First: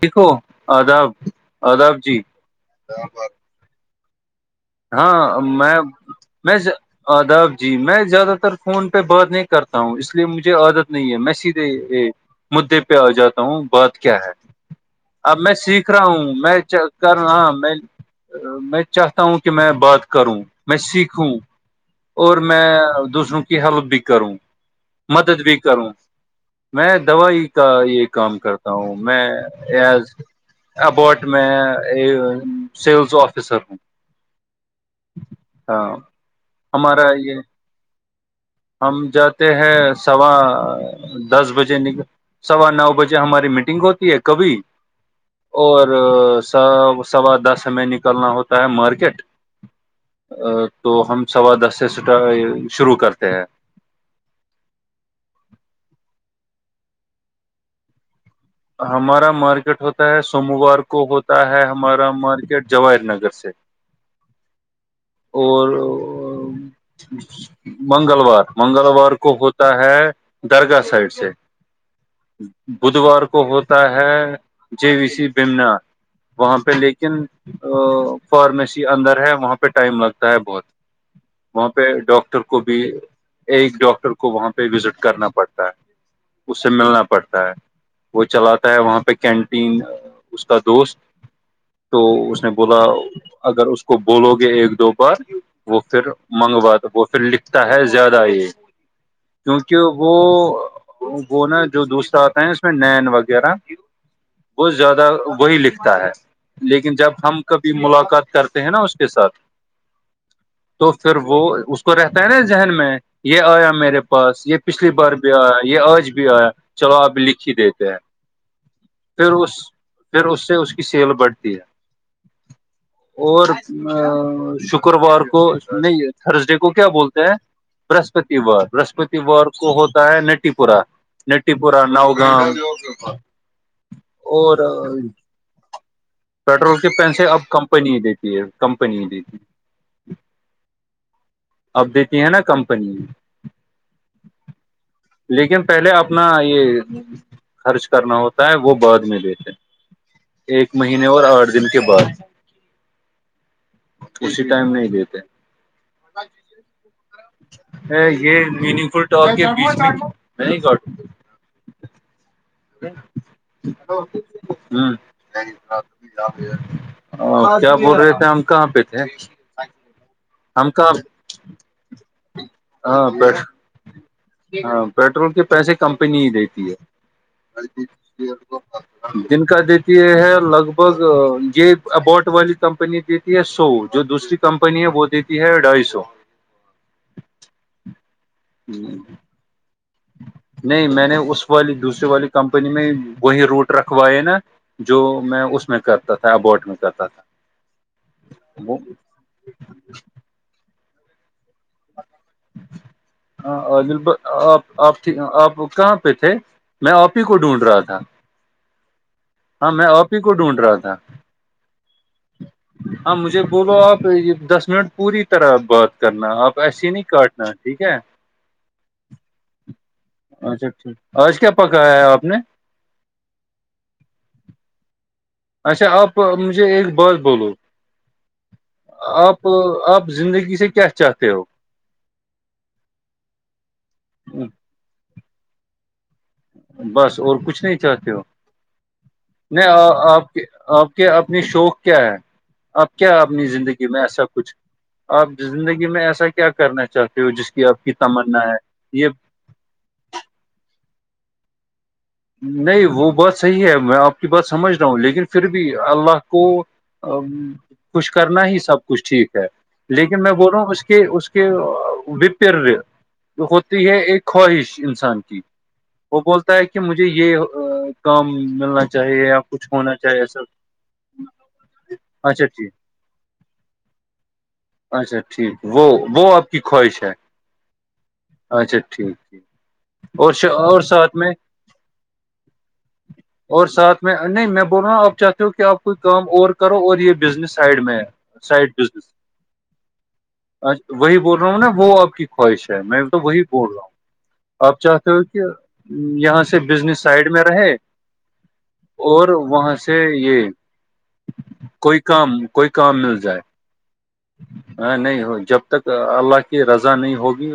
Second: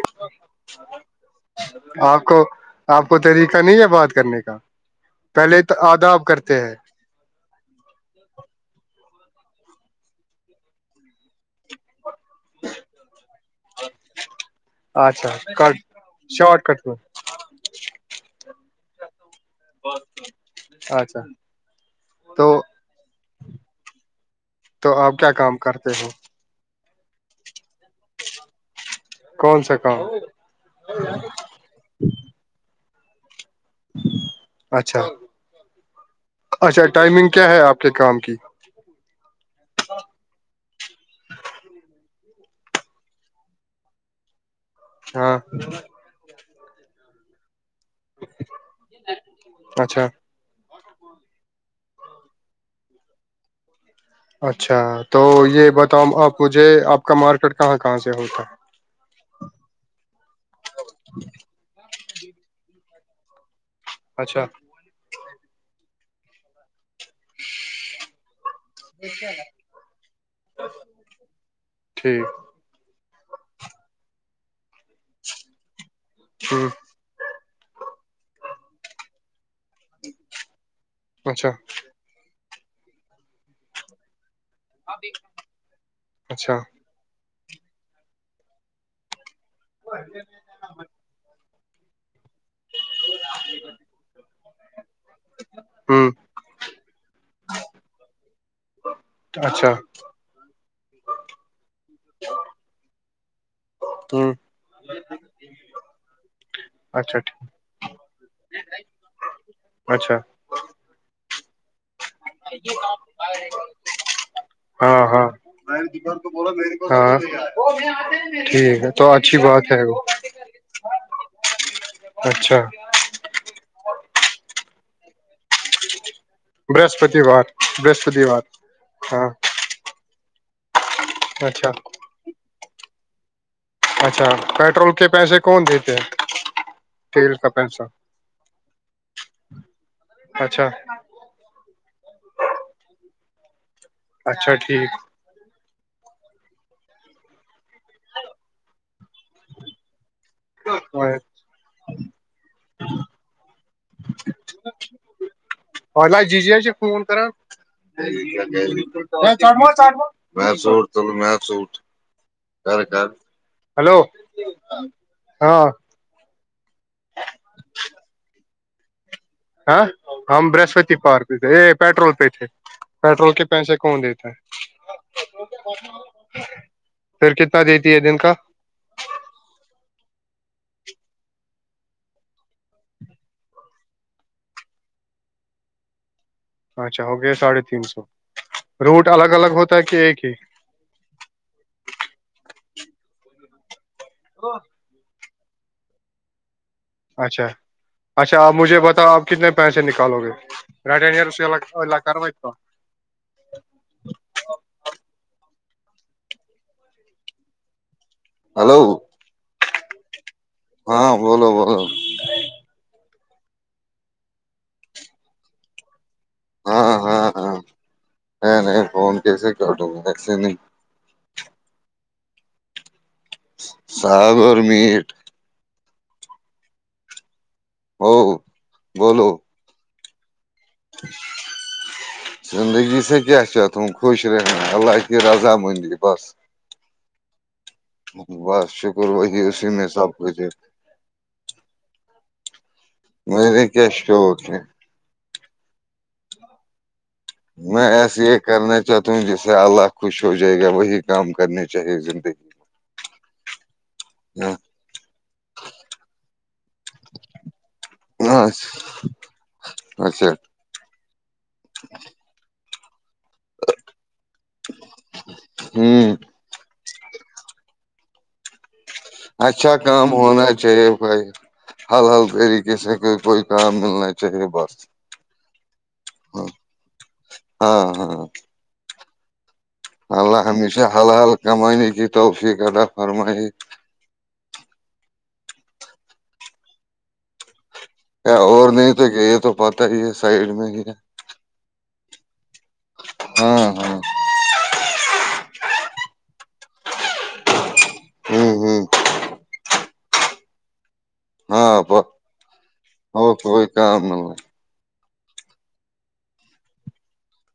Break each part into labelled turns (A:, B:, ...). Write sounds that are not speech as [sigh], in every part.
A: دیکھو آداب آداب جی
B: آپ کو آپ کو طریقہ نہیں ہے بات کرنے کا
A: ہاں
B: پہلے
A: میں
B: تو آداابپ
A: میں
B: کرتے ہیں
A: آداب جی میں زیادہ تر فون پہ باتنے کرتا ہوں اس لیے مجھے عادت نہیں ہے میں سیدھے مدے پہ آ جاتا ہوں بات کیا ہے
B: اچھا
A: اب میں
B: کٹ
A: سیکھ رہا ہوں میں
B: شارٹ کٹ
A: کر ہ میں میں چاہتا ہوں کہ میں بات کروں میں
B: اچھا
A: سیکھوں اور
B: تو
A: میں دوسروں کی ہیلپ بھی کروں
B: تو آپ کیا
A: مدد
B: کام
A: بھی کروں
B: کرتے ہو
A: میں دوائی کا یہ کام کرتا ہوں میں
B: کون سا کام
A: ایز اباٹ میں اسیلز آفیسر
B: اچھا
A: ہاں
B: اچھا
A: ہمارا
B: ٹائمنگ
A: یہ
B: کیا ہے آپ کے کام کی
A: ہم جاتے ہیں سوا دس بجے نکل سوا نو بجے ہماری میٹنگ ہوتی ہے کبھی
B: ہاں
A: اور س سوا دس میں نکلنا ہوتا ہے مارکیٹ
B: اچھا
A: ا تو ہم سوا دس سےٹ شروع کرتے ہیں
B: اچھا تو یہ بتاؤں آپ مجھے آپ کا مارکیٹ کہاں کہاں سے ہوتا ہے
A: ہمارا مارکیٹ ہوتا ہے سوموار کو ہوتا ہے ہمارا مارکیٹ جواہر نگر سے
B: اچھا
A: اور منگلوار منگلوار کو ہوتا ہے درگاہ سائڈ سے
B: ٹھیک
A: بدوار کو ہوتا ہے جے وی سی بمنا وہاں
B: ہ
A: پہ لے کے ن فارمیسی اندر ہے وہاں پہ ٹائم لگتا ہے بہت
B: اچھا
A: وہاں پہ ڈاکٹر کو بھی ایک ڈاکٹر کو کو وہاں پہ وزٹ کرنا پڑتا ہے
B: اچھا
A: اس سے ملنا پڑتا ہے وہ چلاتا ہے وہاں پہ کینٹین اس کا دوست تو اس نے بولا اگر اس کو بولو گے ایک دو بار وہ پھر
B: ہ
A: منگوا تو وہ پھر لکھتا ہے زیادہ یہ
B: اچھا
A: کیونکہ وہ وہ نا جو دوست آتا ہے اس میں نین وغیرہ
B: [inaudible]
A: وہت زیادہ وہی لکھتا ہے لیکن جب
B: اچھا
A: ہم
B: ٹھیک
A: کبھی ملاقات کرتے ہیں نا اس کے ساتھ
B: اچھا
A: تو پھر وہ اس کو رہتا ہے نا ذہن میں یہ آیا میرے پاس یہ پچھلی
B: ہاں
A: بار
B: ہاں
A: بھی آیا یہ آج بھی آیا چلو آپ لکھی دیتے ہیں پھر اس پھر اس سے اس کی سیل بڑھتی ہے
B: اچھا
A: اور ا شکروار کو نہیں تھرسڈے کو کیا
B: برہسپتی
A: بولتے ہیں
B: وار برہسپتی وار
A: برہسپتیوار
B: ہاں
A: برہسپتیوار کو اس کو ہوتا ہے نٹی پورا نٹی
B: اچھا
A: پورا نؤ گاں
B: اچھا پیٹرول کے پیسے کون دیتے ہیں
A: پیٹرول کے پیسے
B: تیل
A: اب
B: کا پیسہ
A: کمپنی ہی دیتی ہے کمپنی ہی دیتی ہے
B: اچھا
A: اب دیتی ہیں نا کمپنی
B: اچھا ٹھیک
A: لیکن پہلے اپنا یہ خرچ کرنا ہوتا ہے وہ بعد میں بیھے ایک مہینے اور آٹھ دن کے بعد اسی ٹائم نہیں دیتے
B: فلہ ججی سے فون کر
A: یہ میننگ فل ٹاک کے بیچ میں
B: میں
A: نہیں
B: سوٹ
A: ہ
B: تل میں سوٹ
A: [inaudible]
B: ہلو ہاں
A: کیا بول رہے تھے ہم کہاں پہ تھے
B: ہاں ہم برہسپتی پارک پہ تھے یہ پیٹرول پہ تھے
A: ہاں
B: پیٹرول کے پیسے کون دیتے ہیں
A: ہاں پیٹرول کے پیسے کمپنی ہی دیتی ہے
B: پھر کتنا دیتی ہے دن کا
A: جن کا دیتی یہ ہے لگ بھگ یہ ابوٹ والی کمپنی دی سو جو دوسری کمپنی ہے وہ دیتی ہے ڈھائی سو
B: اچھا ہو گیا ساڑھے تین سو روٹ الگ الگ ہوتا ہے کہ ایک ہی
A: نہیں میں نے اس والی دوسریے والی کمپنی میں وہی روٹ رکھوائے نا جو میں اس میں کرتا تھا ابوٹ میں کرتا تھا
B: اچھا اچھا آپ
A: وہ
B: مجھے بتاؤ آپ کتنے پیسے نکالو گے رٹ ہی اس سلہ الہ کرارو تو
A: ہاں عادل آپ آپ آپ کہاں پہ تھے میں آپ ہی کو ڈھونڈ رہا تھا
B: ہلو
A: ہاں میں آپ ہی کو ڈھونڈ رہا تھا
B: ہاں بولو بولو
A: ہاں مجھے بولو آپ یہ دس منٹ پوری طرح بات کرنا آپ
B: ہاں ہاں
A: ٹنا
B: ہاں
A: ٹھیک ہے
B: نہیں نہیں فون کیسے کاٹوں گا ایسے نہیں
A: اچھا ٹھیک آج کیا پکا ہے آپ نے
B: ساگگر میٹ [unintelligible]
A: اچھا آپ مجھے ایک بات بولو
B: او بولو
A: آپ آپ زندگی سے کیا چاہتے ہو
B: زندگی سے کیا کیا تم خوش رہ اللہ کی رضامندی بس
A: بس اور کچھ نہیں چاہتے ہو
B: بس شکر بھائی اسی میں سب کچھ ہے
A: کہ اپنی شوق کیا ہے اب کیا اپنی
B: میرے
A: زندگی
B: کیا
A: میں ایسا
B: شوق
A: کچھ
B: ہے
A: آپ زندگی میں ایسا کیا کرنا چاہتے ہو جس کی آپ
B: میں
A: کی
B: ایسے یہ
A: تمنا ہے
B: کرنا
A: یہ
B: چاہتا ہوں جس سے الہ خوش ہو جائے گا وہی کام کرنے چاہیے زندگی
A: نہیں وہ بات صحیح ہے میں آپ کی بات سمجھ رہا ہوں لیکن پھر بھی اللہ کو کچھ
B: ہاں
A: کرنا ہی سب کچھ ٹھیک ہے لیکن
B: اچھا
A: میں بول رہا ہوں اس کے اس کے وپر ہوتی ہے ایک خواہش انسان کی
B: ہوں
A: وہ بولتا ہے کہ مجھے یہ کام ملنا چاہے چاہیے یا کچھ
B: اچھا
A: ہونا
B: کام
A: چاہیے ای سب
B: چاہیے بھائی حل حل
A: اچھا ٹھیک
B: طریقے سے کوئی کوئی کام ملنا چاہیے بس
A: اچھا ٹھیک وہ وہ آپ کی ہوئی سے
B: ہاں ہاں
A: اچھا ٹھیک ٹھیک اور
B: اللہ
A: اور
B: ہمیشہ حل
A: ساتھ میں
B: حال کمانے کی توفیقدا
A: اور ساتھ میں نہیں میں بول رہا ہوں آپ چاہتے ہو کہ آپ کوئی کام اور کرو اور یہ بزنس سائڈ میں ہے
B: کیا اور
A: سائڈ
B: نہیں تو کہ
A: بزنس
B: یہ تو پتا ہی یہ سائڈ میں ہی ہے
A: وہی بول رہا ہوں نا وہ آپ کی خواہش ہے میں تو وہی
B: ہاں
A: بول رہا
B: ہاں
A: ہوں آپ چاہتے ہو کہ یہاں سے بزنس سائڈ میں رہے
B: ہوں ہوں
A: اور وہاں سے یہ
B: ہاںپ
A: کوئی کام
B: اوک کوئی کالہ
A: ہاں نہیں ہو جب تک اللہ کی رضا نہیں ہوگی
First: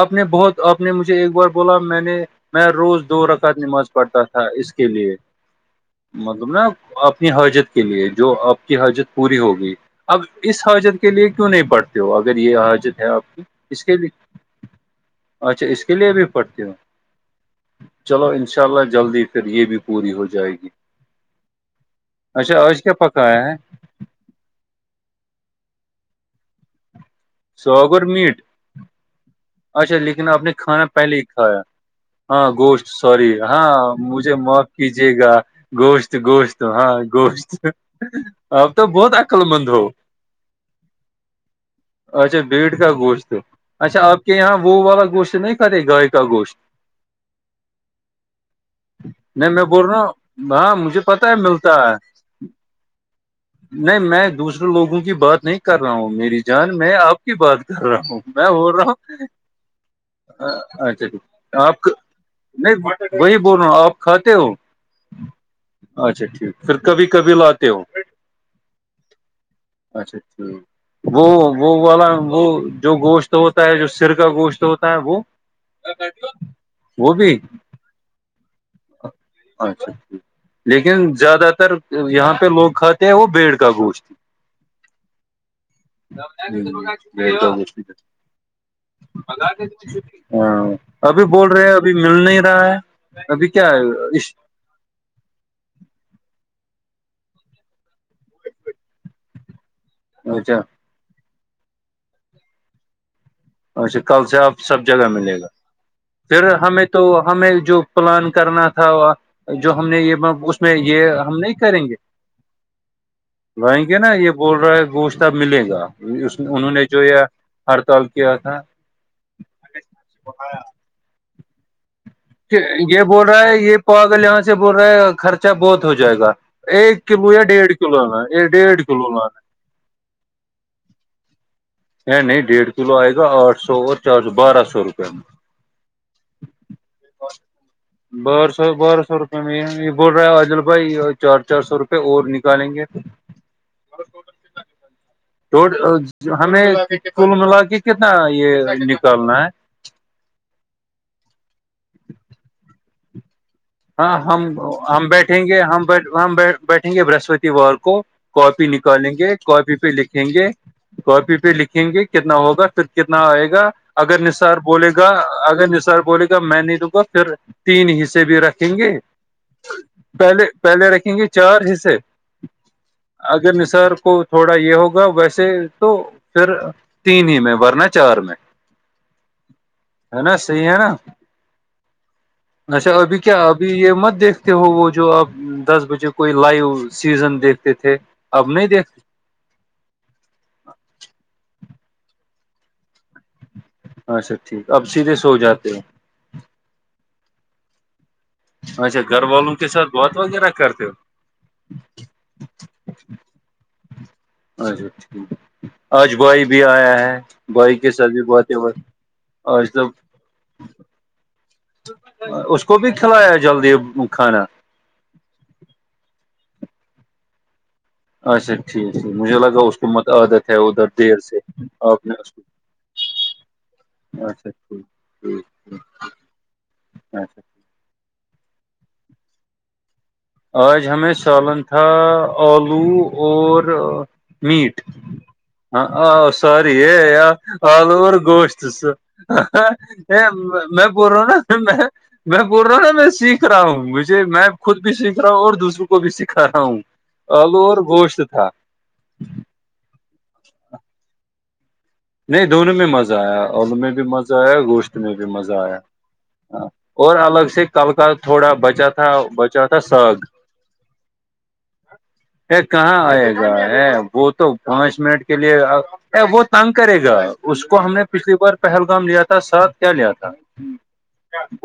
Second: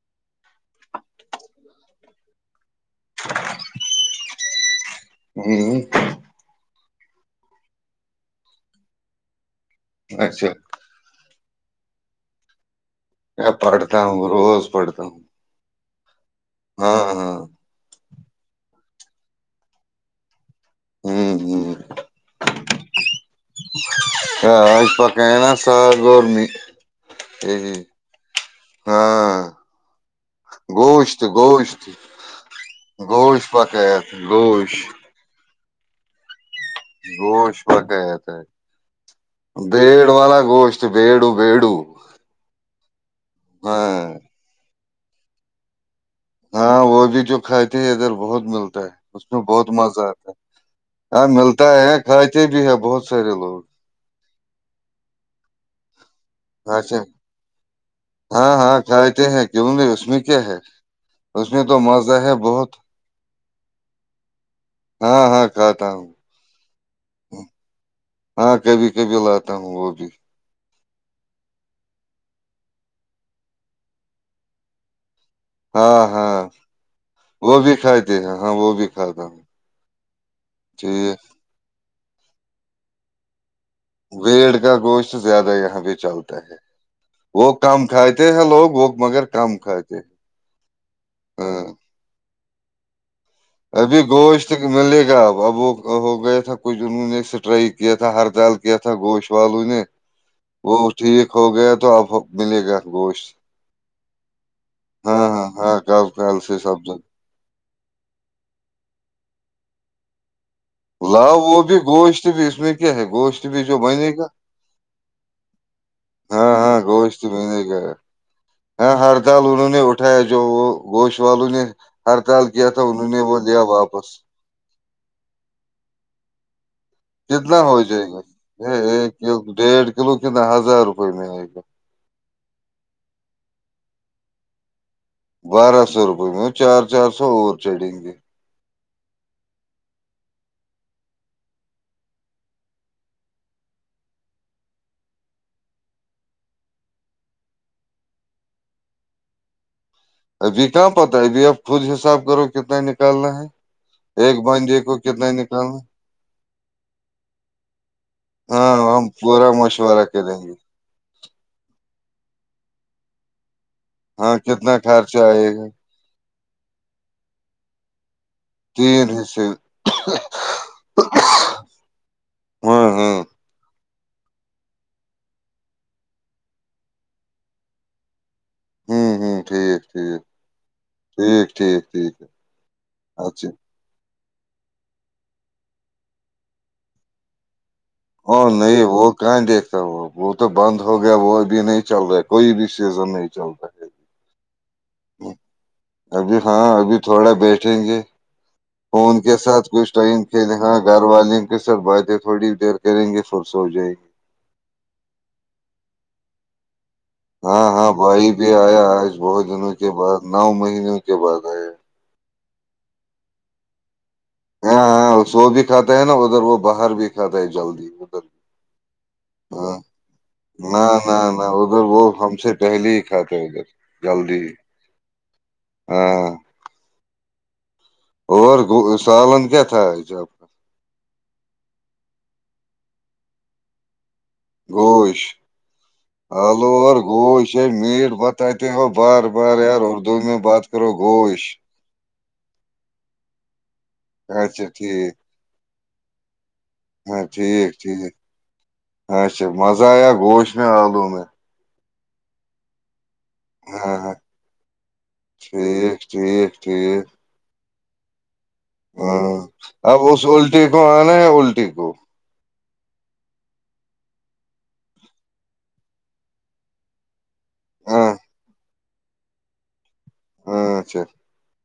A: آپ نے بہت آپ نے مجھے ایک بار بولا میں نے میں روز دو رقت نماز پڑتا تھا اس کے لیے
B: ھمم
A: مطلب نا اپنی حاجت کے لیے جو آپ کی حاجت پوری ہوگی اب
B: اچھا
A: اس حاجت کے لیے کیوں نہیں پڑھتے ہو اگر یہ حاجت ہے آپ کی
B: ا
A: اس کے
B: پڑھتا
A: لیے
B: ہوں روز پڑھتا ہوں
A: اچھا اس کے لیے بھی پڑتی ہوں
B: ہاں ہاں
A: چلو انشاء اللہ جلدی پھر یہ بھی پوری ہو جائے گی
B: ہوں ہوں
A: اچھا آج کیا پکا ہے
B: ا آ پک ن سا گورمی [unintelligible]
A: سوگ اور میٹ
B: ہاں
A: اچھا لیکن آپ نے کھانا پہلے
B: گوشت
A: ہی کھایا
B: گوشت
A: ہاں گوشت سوری
B: گوشت
A: ہاں
B: پکایا تھا
A: مجھے مف
B: گوشت
A: کیجیے گا گوشت گوشت تو ہاں گوشت
B: پکایا تھا
A: اپ تو بہت اقل مند ہو
B: بیڑ والا گوشت بیڑو بیڑو
A: اچھا بیٹ کا گوشت اچھا
B: ہاں
A: آپ کے یہاں وہ والا گوشت نہیں کھاتے گائے کا گوشت
B: ہاں وہ بھی جو کھاتی ہے ادھر بہت ملتا ہے اس میں
A: نہیں
B: بہت
A: بول رہا
B: مزہ آتا
A: ہوں ہاں مجھے
B: ہاں
A: پتا ہے
B: ملتا ہے کھاتے بھی ہے بہت سارے لوگ
A: نہیں میں دوسرے لوگوں کی بات نہیں کر رہا ہوں میری جان میں
B: کھاتے
A: آپ کی بات کر رہا ہوں میں
B: ہاں
A: بول
B: ہاں
A: رہا
B: کھاتے ہیں کیوں نہیں اس میں کیا
A: ہوں
B: ہے
A: اچھا
B: اس
A: ٹھیک
B: میں تو
A: آپ کا
B: مزہ ہے بہت
A: نہیں وہی بول رہا ہوں آپ کھاتے ہو
B: ہاں ہاں کھاتا ہوں
A: اچھا ٹھیک پھر کبھی کبھی لاتے ہو
B: ہاں کبھی کبھی لاتا ہوں وہ بھی
A: اچھا ٹھیک [inaudible] وہ وہ والا وہ جو گوشت ہوتا ہے جو سر کا گوشت ہوتا ہے وہ
B: ہاں ہاں وہ بھی کھاتی ہیں ہاں وہ بھی کھاتا ہوں
A: اچھا ٹھ لیکن
B: ٹھیک
A: زیادہ تر یہاں پہ لوگ کھاتے ہیں وہ بیڑ کا گوشت
B: ویڑ کا گوشت زیادہ یہاں پہ چلتا ہے
A: بیڑ
B: وہ
A: کا گوشت
B: کم کھاتے ہیں لوگ وہ مگر کم کھاتے ہیں
A: ہاں ابھی بول
B: ہاں
A: رہے ابھی مل نہیں رہا ہے ابھی کیا
B: ابھی
A: ہے؟
B: گوشتک ملے گا اب اب وہ ہو گیا تھا کچھ انہوں نے سٹرائی کیا تھا ہر جال کیا تھا گوش والو نے
A: اچھا
B: وہ ٹھیک ہو گیا تو اب ملے گا گوشت
A: اچھا کل سے آپ سب جگہ
B: ہاں
A: ملے گا
B: ہاں ہاں کل کل
A: پھر
B: سے سب
A: ہمیں تو
B: جگہ
A: ہمیں جو پلان کرنا تھا جو ہم نے یہ میں یہ ہم
B: لاؤ
A: نہیں
B: وہ بھی
A: کریں گے
B: گوشت بھی اس میں کیا ہے گوشت بھی جو
A: لائیں گے
B: بنے
A: نا
B: گا
A: یہ ب بول رہا ہے گوشتب ملے گا اس
B: ہاں
A: انہوں
B: ہاں
A: نے جو ہے
B: گوشت بنے گا
A: ہڑتال کیا تھا
B: ہاں ہڑتال انہوں نے اٹھایا جو وہ گوش والوں نے ہڑتال کیا تھا
A: یہ
B: انہوں نے
A: بول
B: وہ
A: رہا ہے
B: لیا
A: یہ
B: واپس
A: پاگل یہاں سے بول رہے ہے خرچہ بہت ہو جائے گا ایک کلو یا
B: کتنا
A: ڈیڑھ کلو لانا ڈیڑھ کلو لانا
B: ڈیھ کلو ک نہ ہزار روپے میں آے گا
A: نہیں ڈیھ کلو آئے گا آٹھ سو اور چار سو بارہ سو روپئے
B: بارہ سو روپے میں وہ چار چار سو اور چڑھیں گے
A: بر سر ب سر یہ بول رہا ہے ع اجل بھائی چار چار سو روپے اور نکالیں گے توٹ [inaudible] ہمیں کل ملا کے کتنا یہ نکالنا ہے
B: ابھی کہاں پتا ہے ابھی اب خود حساب کرو کتنا نکالنا ہے
A: ہاں
B: ایک
A: ہم
B: بندے کو
A: ہم
B: کتنا
A: بیٹھیں گے
B: نکالنا
A: بیٹھیں گے برہسپتی وار کو کاپی
B: ہاں ہم
A: نکالیں گے
B: پورا
A: کاپی پہ
B: مشورہ
A: لکھیں
B: کریں
A: گے کاپی پہ لکھیں گے کتنا ہوگا پھر کتنا آئے گا اگر
B: ہاں
A: نصار
B: کتنا
A: بولے گا
B: خرچہ آئے
A: اگر
B: گا
A: نصار بولے گا میں نہیں دوں گا پھر تین حصے بھی رکھ رکھیں گے
B: تین حصے
A: پہلے پہلے رکھیں گے چار حصے
B: ہاں ہاں
A: اگر نصار کو تھوڑا یہ ہوگا ویسے تو پھر تین ہی میں ورنہ چار میں
B: ہوں ہوں ٹھیک
A: ہے
B: ٹھیک
A: نا صحیح ہے نا
B: ٹھیک ٹھیک ٹھیک ہے
A: اچھا ابھی کیا
B: اچھا [unintelligible]
A: ابھی یہ مت دیکھتے ہو وہ جو اب دس بجے کوئی لائیو سیزن دیکھتے تھے اب
B: ہاں نہیں
A: دیکھتے
B: وہ کہاں دیکھتا وہ وہ تو بند ہو گیا وہ اب نہیں چل رہا کوئی بھی سیزن نہیں چل رہا
A: اچھا ٹھیک اب سیدھے سو
B: ہے
A: جاتے ہیں
B: ابھی ہاں ابھی تھوڑا بیٹھیں گے
A: اچھا
B: ان
A: گھر
B: کے
A: والوں
B: ساتھ کچھ
A: بات
B: ٹائم
A: وغیرہ
B: کےلاں
A: کرتے
B: گھر والے سر باتیں تھوڑی دیر کریں گے فرس ہو جائے
A: اچھا ٹھیک آجوائی بھی آیا ہے
B: ہاں
A: کے
B: ہاں
A: ساتھ
B: بھائی بھی
A: باتیں اور
B: آیا آج بہت دنوں کے
A: مطلب
B: بعد نو مہینوں کے بعد آیا
A: اس کو بھی کھلایا جلدی کھانا
B: ہاں ہاں سو بھی کھاتا ہے نا ادھر وہ باہر بھی کھاتا ہے جلدی ادھر
A: عاشق مجھے لگا اس
B: ہاں
A: کو مت عادت ہے
B: نہ
A: ادھر دیر
B: نہ
A: سے
B: نہ ادھر
A: اپ
B: وہ
A: نے اس
B: ہم سے پہلے ہی کھاتے ادھر جلدی
A: اچھا ٹھیک
B: ہاں
A: اچھا
B: اور سالن کیا تھا جب
A: آج ہمیں سالن تھا آلو اور
B: گوش
A: ہاں
B: آلو
A: ساری
B: اور گوش یہ
A: آل
B: میٹ
A: اوور
B: بتاتے
A: گوشس
B: ہو بار بار یار اردو بات
A: میں
B: کرو
A: بول رہا ہ
B: گوش
A: نا میں میں بول رہا ہ نا میں سیکھ رہا ہوں مجھے میں
B: اچھا
A: خود بھی
B: ٹھیک
A: سیکھ رہا ہوں اور دوسروں کو بھی سکھا رہا ہوں
B: ہاں
A: آلو
B: ٹھیک
A: اور
B: ٹھیک
A: گوشت تھا
B: اچھا مزہ آیا گوش میں آلوں میں میں
A: نہیں دونوں میں مزہ آیا اور میں
B: ہاں
A: بھی
B: ہاں
A: مزہ آیا گوشت میں بھی مزہ آیا
B: ٹھیک ٹھیک ٹھیک
A: اور الگ سے کل کال تھوڑا بچا تھا
B: ہاں
A: بچا تھا
B: اب
A: ساگ
B: اس الٹی کو آنا ہے الٹی کو
A: کہاں آئے گا ہے وہ تو پانچ منٹ کے لیے وہ تنگ کرے گا اس کو ہم نے
B: ہاں
A: پچھلی بار پہلگام لیا تھا ساتھ کیا لیا تھا
B: ہاں، اچھا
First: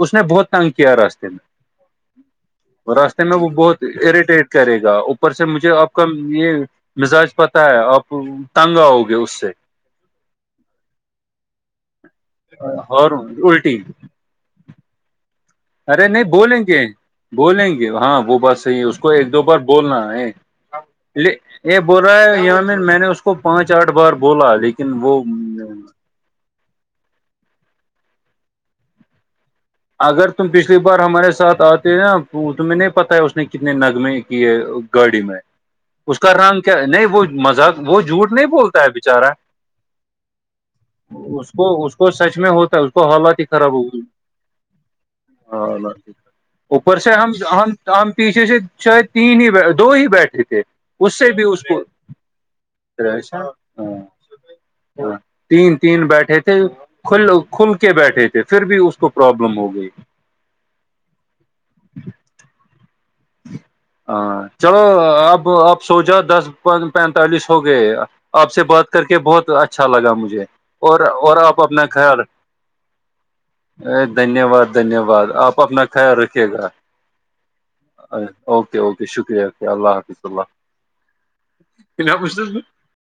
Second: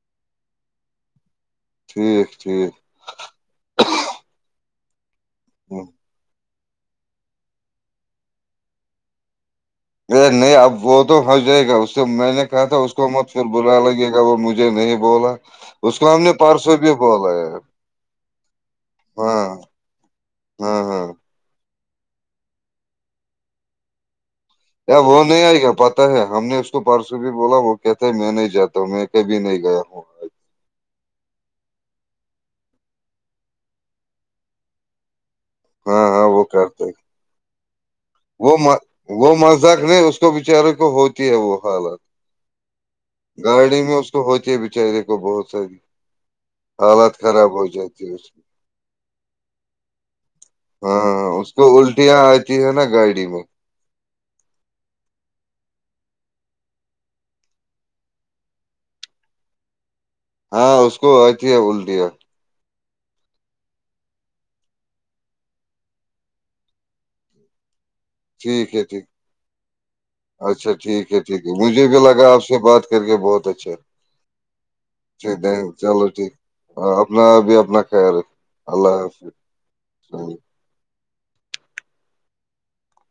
A: اس نے بہت تنگ کیا راستے میں
B: ٹھیک ٹھیک
A: راستے میں وہ بہت اریٹیٹ کرے گا اوپر سے مجھے آپ کا یہ مزاج پتہ ہے آپ تنگ آؤ گے اس سے
B: ا نہیں اب وہ تو ہنس جائے گا اس سے میں نے کہا تھا اس کو
A: اور
B: مت پھر
A: الٹی
B: بلا لگے گا وہ مجھے نہیں بولا اس
A: ارے
B: کو ہم
A: نہیں
B: نے
A: بولیں
B: پرسوں
A: گے
B: بھی بولا ہے
A: بولیں گے ہاں وہ بات صحیح ہے اس کو ایک دو
B: ہاں
A: بار بولنا ہے
B: ہاں ہاں
A: ل یہ بول رہا ہے یامین میں نے اس کو پانچ آٹھ بار بولا لیکن
B: وہ نہیں آئے گا پ ہے ہم نے اس کو پارس بھی بولا وہ کہتا ہے میں نہیں جا ہوں میں کبھی نہیں گیا ہوں
A: اگر تم پچھلی بار ہمارے ساتھ آتے ہو نا تو تمہیں نہیں پتا ہے اس نے کتنے نغمے کیے گاڑی میں
B: ہاں
A: اس
B: ہاں
A: کا
B: وہ
A: رنگ کیا
B: کرتے
A: نہیں وہ مذہق وہ جھوٹ نہیں
B: وہ
A: بولتا
B: م-
A: ہے بچارا
B: وہ مذاق نہیں اس کو بچارے کو ہوتی ہے
A: اس
B: وہ
A: کو اس
B: حالت
A: کو سچ میں ہوتا ہے اس کو حالات ہی خراب ہوئی
B: تو ہو جیائے بچارے کو بہت
A: ہ
B: ساری
A: اوپر سے
B: حالت
A: ہم
B: خراب ہو
A: ہم
B: جاتی
A: ہم
B: ہے اس کی
A: پیچھے سے شاید تین ہی دو ہی بیٹھے تھے
B: ہاں اس کو الٹیاں آتی ہے نا گاڑی میں
A: [unintelligible] تین تین بیٹھے تھے کل کھل کے بیٹھے تھے پھر بھی اس کو پرابلم لم ہو گئی
B: ہاں اس کو اتی ہے بولٹی ہے
A: [inaudible] ہاں چلو اب آپ سو جا دس پینتالیس ہو گئے آپ سے
B: ٹھیک ہے
A: بات کر
B: ٹھیک
A: کے بہت اچھا لگا مجھے
B: اچھا
A: اور
B: ٹھیک ہے
A: اور
B: ٹھیک ہے
A: آپ اپنا
B: مجھے بھی
A: خیال
B: لگا آپ سے بات کر کے بہت اچھا
A: ا دن دھن واد دھنیہ واد
B: ٹھیک ہے
A: آپ اپنا
B: چلو
A: خیال
B: ٹھیک
A: رکے گا
B: اپنا بھی اپنا خیال رکھ
A: اوکے
B: اللہ
A: اوکے شکریہ اللہ حافظ اللہ پوچھ